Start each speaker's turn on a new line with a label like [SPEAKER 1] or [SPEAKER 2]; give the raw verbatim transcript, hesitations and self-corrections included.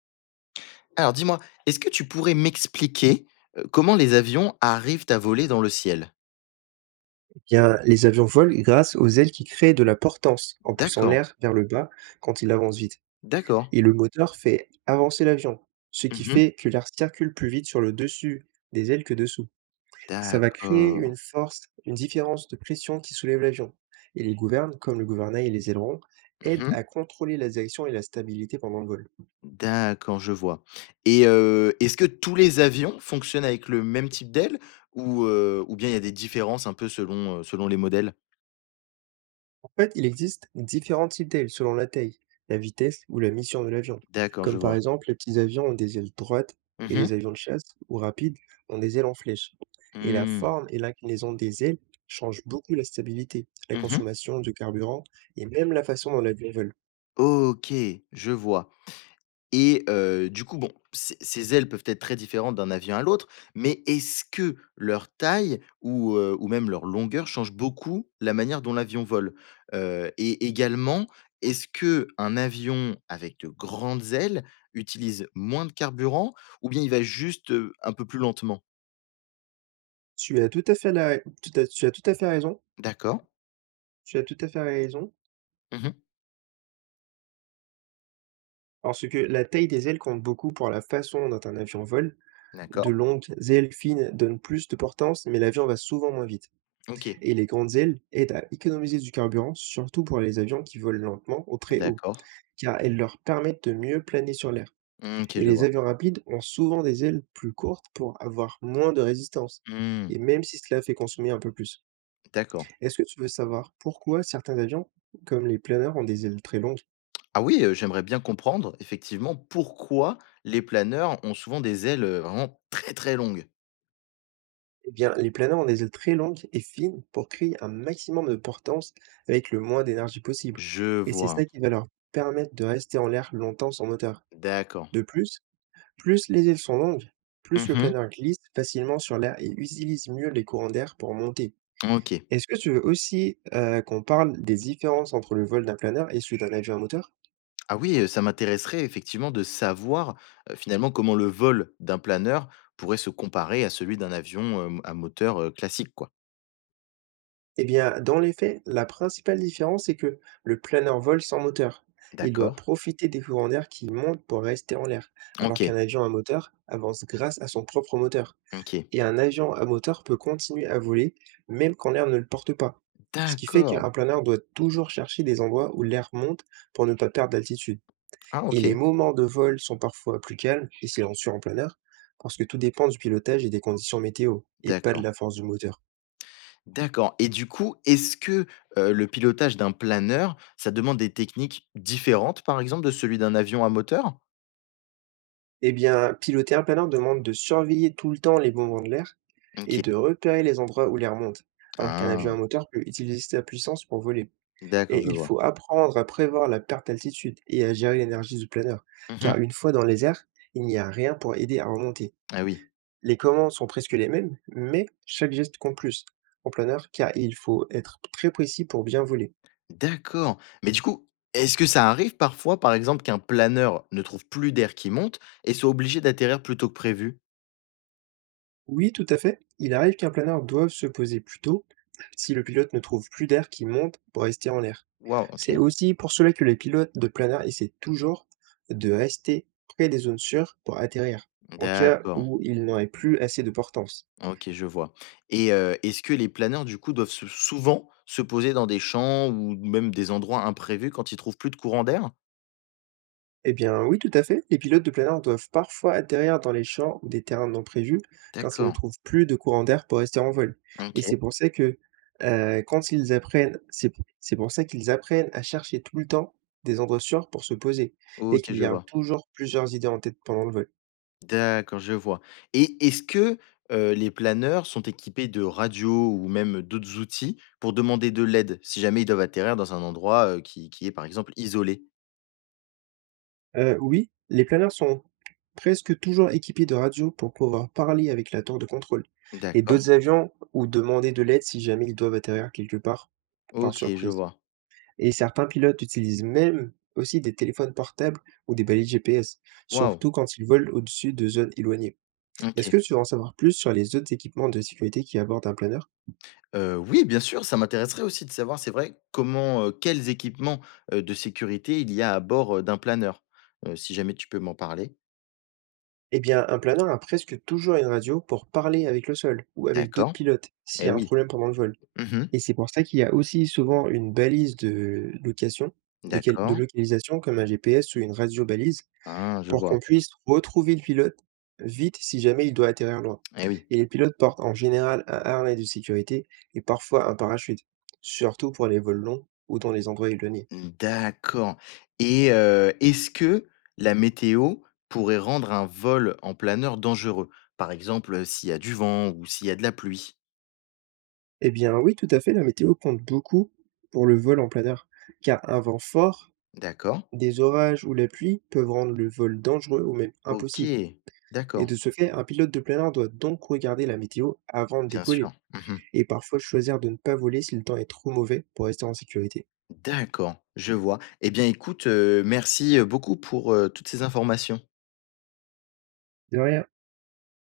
[SPEAKER 1] Alors dis-moi, est-ce que tu pourrais m'expliquer, heu, comment les avions arrivent à voler dans le ciel?
[SPEAKER 2] Bien, les avions volent grâce aux ailes qui créent de la portance en poussant
[SPEAKER 1] D'accord,
[SPEAKER 2] l'air vers le bas quand il avance vite.
[SPEAKER 1] d'accord.
[SPEAKER 2] Et le moteur fait avancer l'avion, ce qui
[SPEAKER 1] Mmh.
[SPEAKER 2] fait que l'air circule plus vite sur le dessus des ailes que dessous. Ça va créer
[SPEAKER 1] D'accord.
[SPEAKER 2] une force, une différence de pression qui soulève l'avion. Et les gouvernes, comme le gouvernail et les ailerons, aident
[SPEAKER 1] Mmh.
[SPEAKER 2] à contrôler la direction et la stabilité pendant le vol.
[SPEAKER 1] D'accord, je vois. Et heu, est-ce que tous les avions fonctionnent avec le même type d'aile ou heu, ou bien il y a des différences un peu selon, heu, selon les modèles?
[SPEAKER 2] En fait, il existe différents types d'ailes selon la taille, la vitesse ou la mission de l'avion.
[SPEAKER 1] D'accord,
[SPEAKER 2] Comme
[SPEAKER 1] je
[SPEAKER 2] par
[SPEAKER 1] vois.
[SPEAKER 2] exemple, les petits avions ont des ailes droites et
[SPEAKER 1] Mhm.
[SPEAKER 2] les avions de chasse ou rapides ont des ailes en flèche.
[SPEAKER 1] Mh.
[SPEAKER 2] Et la
[SPEAKER 1] Mmh.
[SPEAKER 2] forme et l'inclinaison des ailes changent beaucoup la stabilité, la
[SPEAKER 1] Mmh.
[SPEAKER 2] consommation de carburant et même la façon dont l'avion vole.
[SPEAKER 1] OK, je vois. Et heu, du coup, bon, ces ces ailes peuvent être très différentes d'un avion à l'autre, mais est-ce que leur taille ou, heu, ou même leur longueur change beaucoup la manière dont l'avion vole? Heu et également, est-ce que un avion avec de grandes ailes utilise moins de carburant ou bien il va juste, heu, un peu plus lentement?
[SPEAKER 2] Tu as tout à fait la... tout à- tu as tout à fait raison.
[SPEAKER 1] D'accord.
[SPEAKER 2] Tu as tout à fait raison.
[SPEAKER 1] Mmh.
[SPEAKER 2] Parce que la taille des ailes compte beaucoup pour la façon dont un avion vole. De
[SPEAKER 1] D'accord.
[SPEAKER 2] longues ailes fines donnent plus de portance, mais l'avion va souvent moins vite.
[SPEAKER 1] OK.
[SPEAKER 2] Et les grandes ailes aident à économiser du carburant, surtout pour les avions qui volent lentement ou très haut,
[SPEAKER 1] D'accord.
[SPEAKER 2] car elles leur permettent de mieux planer sur l'air.
[SPEAKER 1] Mmh, OK,
[SPEAKER 2] Et
[SPEAKER 1] je
[SPEAKER 2] les
[SPEAKER 1] vois.
[SPEAKER 2] avions rapides ont souvent des ailes plus courtes pour avoir moins de résistance,
[SPEAKER 1] Mmh.
[SPEAKER 2] et même si cela fait consommer un peu plus.
[SPEAKER 1] D'accord.
[SPEAKER 2] Est-ce que tu veux savoir pourquoi certains avions, comme les planeurs, ont des ailes très longues?
[SPEAKER 1] Ah oui, heu, j'aimerais bien comprendre effectivement pourquoi les planeurs ont souvent des ailes, heu, vraiment très, très longues.
[SPEAKER 2] Eh bien, les planeurs ont des ailes très longues et fines pour créer un maximum de portance avec le moins d'énergie possible.
[SPEAKER 1] Je
[SPEAKER 2] Et c'est
[SPEAKER 1] vois.
[SPEAKER 2] ça qui va leur permettre de rester en l'air longtemps sans moteur.
[SPEAKER 1] D'accord.
[SPEAKER 2] De plus, plus les ailes sont longues, plus le
[SPEAKER 1] Mmh.
[SPEAKER 2] planeur glisse facilement sur l'air et utilise mieux les courants d'air pour monter.
[SPEAKER 1] OK.
[SPEAKER 2] Est-ce que tu veux aussi euh, qu'on parle des différences entre le vol d'un planeur et celui d'un avion à moteur?
[SPEAKER 1] Ah oui, heu, ça m'intéresserait effectivement de savoir, heu, finalement comment le vol d'un planeur pourrait se comparer à celui d'un avion, hem, à moteur, heu, classique quoi.
[SPEAKER 2] Eh bien, dans les faits, la principale différence, c'est que le planeur vole sans moteur. Il doit
[SPEAKER 1] D'accord.
[SPEAKER 2] profiter des courants d'air qui montent pour rester en l'air, alors
[SPEAKER 1] OK,
[SPEAKER 2] qu'un avion à moteur avance grâce à son propre moteur.
[SPEAKER 1] OK.
[SPEAKER 2] Et un avion à moteur peut continuer à voler même quand l'air ne le porte pas. Ce qui fait
[SPEAKER 1] D'accord.
[SPEAKER 2] qu'un planeur doit toujours chercher des endroits où l'air monte pour ne pas perdre d'altitude.
[SPEAKER 1] Ah
[SPEAKER 2] Et les
[SPEAKER 1] OK,
[SPEAKER 2] moments de vol sont parfois plus calmes et silencieux en planeur, parce que tout dépend du pilotage et des conditions météo, et pas de
[SPEAKER 1] d'accord.
[SPEAKER 2] la force du moteur.
[SPEAKER 1] D'accord et du coup, est-ce que, heu, le pilotage d'un planeur, ça demande des techniques différentes, par exemple, de celui d'un avion à moteur?
[SPEAKER 2] Eh bien, piloter un planeur demande de surveiller tout le temps les mouvements de l'air et
[SPEAKER 1] OK.
[SPEAKER 2] de repérer les endroits où l'air monte, alors qu'un
[SPEAKER 1] Ah,
[SPEAKER 2] avion à moteur peut utiliser sa puissance pour voler.
[SPEAKER 1] d'accord,
[SPEAKER 2] Et
[SPEAKER 1] je
[SPEAKER 2] il
[SPEAKER 1] vois.
[SPEAKER 2] faut apprendre à prévoir la perte d'altitude et à gérer l'énergie du planeur, car
[SPEAKER 1] Mmh.
[SPEAKER 2] une fois dans les airs, il n'y a rien pour aider à remonter.
[SPEAKER 1] Ah oui.
[SPEAKER 2] Les commandes sont presque les mêmes, mais chaque geste compte plus en planeur, car il faut être très précis pour bien voler.
[SPEAKER 1] D'accord. Mais du coup, est-ce que ça arrive parfois, par exemple, qu'un planeur ne trouve plus d'air qui monte et soit obligé d'atterrir plus tôt que prévu?
[SPEAKER 2] Oui, tout à fait. Il arrive qu'un planeur doive se poser plus tôt si le pilote ne trouve plus d'air qui monte pour rester en l'air.
[SPEAKER 1] Waouh,
[SPEAKER 2] C'est
[SPEAKER 1] OK.
[SPEAKER 2] aussi pour cela que les pilotes de planeur essaient toujours de rester près des zones sûres pour atterrir, en cas
[SPEAKER 1] D'accord.
[SPEAKER 2] où il n'aurait plus assez de portance.
[SPEAKER 1] OK, je vois. Et heu, est-ce que les planeurs, du coup, doivent se souvent se poser dans des champs ou même des endroits imprévus quand ils trouvent plus de courant d'air?
[SPEAKER 2] Eh bien, oui, tout à fait. Les pilotes de plein air doivent parfois atterrir dans les champs ou des terrains non prévus quand ils ne
[SPEAKER 1] D'accord.
[SPEAKER 2] trouvent plus de courant d'air pour rester en vol. Et
[SPEAKER 1] OK.
[SPEAKER 2] c'est pour ça que euh, quand ils apprennent, c'est c'est pour ça qu'ils apprennent à chercher tout le temps des endroits sûrs pour se poser et
[SPEAKER 1] OK,
[SPEAKER 2] qu'il
[SPEAKER 1] je
[SPEAKER 2] y a
[SPEAKER 1] vois.
[SPEAKER 2] toujours plusieurs idées en tête pendant le vol.
[SPEAKER 1] D'accord, je vois. Et est-ce que, heu, les planeurs sont équipés de radios ou même d'autres outils pour demander de l'aide, si jamais ils doivent atterrir dans un endroit, heu, qui qui est, par exemple, isolé?
[SPEAKER 2] Euh, oui, les planeurs sont presque toujours équipés de radios pour pouvoir parler avec la tour de contrôle et
[SPEAKER 1] D'accord.
[SPEAKER 2] d'autres avions ou demander de l'aide si jamais ils doivent atterrir quelque part par
[SPEAKER 1] OK, je
[SPEAKER 2] surprise.
[SPEAKER 1] vois.
[SPEAKER 2] Et certains pilotes utilisent même aussi des téléphones portables ou des balises G P S,
[SPEAKER 1] Waouh!
[SPEAKER 2] surtout quand ils volent au-dessus de zones éloignées. Est-ce
[SPEAKER 1] OK.
[SPEAKER 2] que tu veux en savoir plus sur les autres équipements de sécurité qui abordent un planeur?
[SPEAKER 1] Heu, oui, bien sûr, ça m'intéresserait aussi de savoir, c'est vrai, comment, heu, quels équipements, heu, de sécurité il y a à bord, heu, d'un planeur? Heu, si jamais tu peux m'en parler?
[SPEAKER 2] Eh bien, un planeur a presque toujours une radio pour parler avec le sol ou avec d'autres
[SPEAKER 1] D'accord.
[SPEAKER 2] pilotes s'il
[SPEAKER 1] Eh
[SPEAKER 2] y a un
[SPEAKER 1] oui.
[SPEAKER 2] problème pendant le vol.
[SPEAKER 1] Mmh.
[SPEAKER 2] Et c'est pour ça qu'il y a aussi souvent une balise de location, de, quel- de
[SPEAKER 1] D'accord.
[SPEAKER 2] localisation comme un G P S ou une radio balise
[SPEAKER 1] Ah, je
[SPEAKER 2] pour
[SPEAKER 1] vois.
[SPEAKER 2] qu'on puisse retrouver le pilote vite si jamais il doit atterrir loin.
[SPEAKER 1] Eh oui.
[SPEAKER 2] Et les pilotes portent en général un harnais de sécurité et parfois un parachute, surtout pour les vols longs ou dans les endroits éloignés.
[SPEAKER 1] D'accord et heu, est-ce que la météo pourrait rendre un vol en planeur dangereux? Par exemple, s'il y a du vent ou s'il y a de la pluie?
[SPEAKER 2] Eh bien oui, tout à fait, la météo compte beaucoup pour le vol en plein air, car un vent fort,
[SPEAKER 1] D'accord.
[SPEAKER 2] des orages ou la pluie peuvent rendre le vol dangereux ou même
[SPEAKER 1] OK.
[SPEAKER 2] impossible. Et
[SPEAKER 1] D'accord.
[SPEAKER 2] de ce fait, un pilote de plein air doit donc regarder la météo avant de
[SPEAKER 1] Bien
[SPEAKER 2] décoller,
[SPEAKER 1] sûr. Mmh.
[SPEAKER 2] et parfois choisir de ne pas voler si le temps est trop mauvais pour rester en sécurité.
[SPEAKER 1] D'accord, je vois. Eh bien écoute, heu, merci, beaucoup pour, heu, toutes ces informations.
[SPEAKER 2] De rien.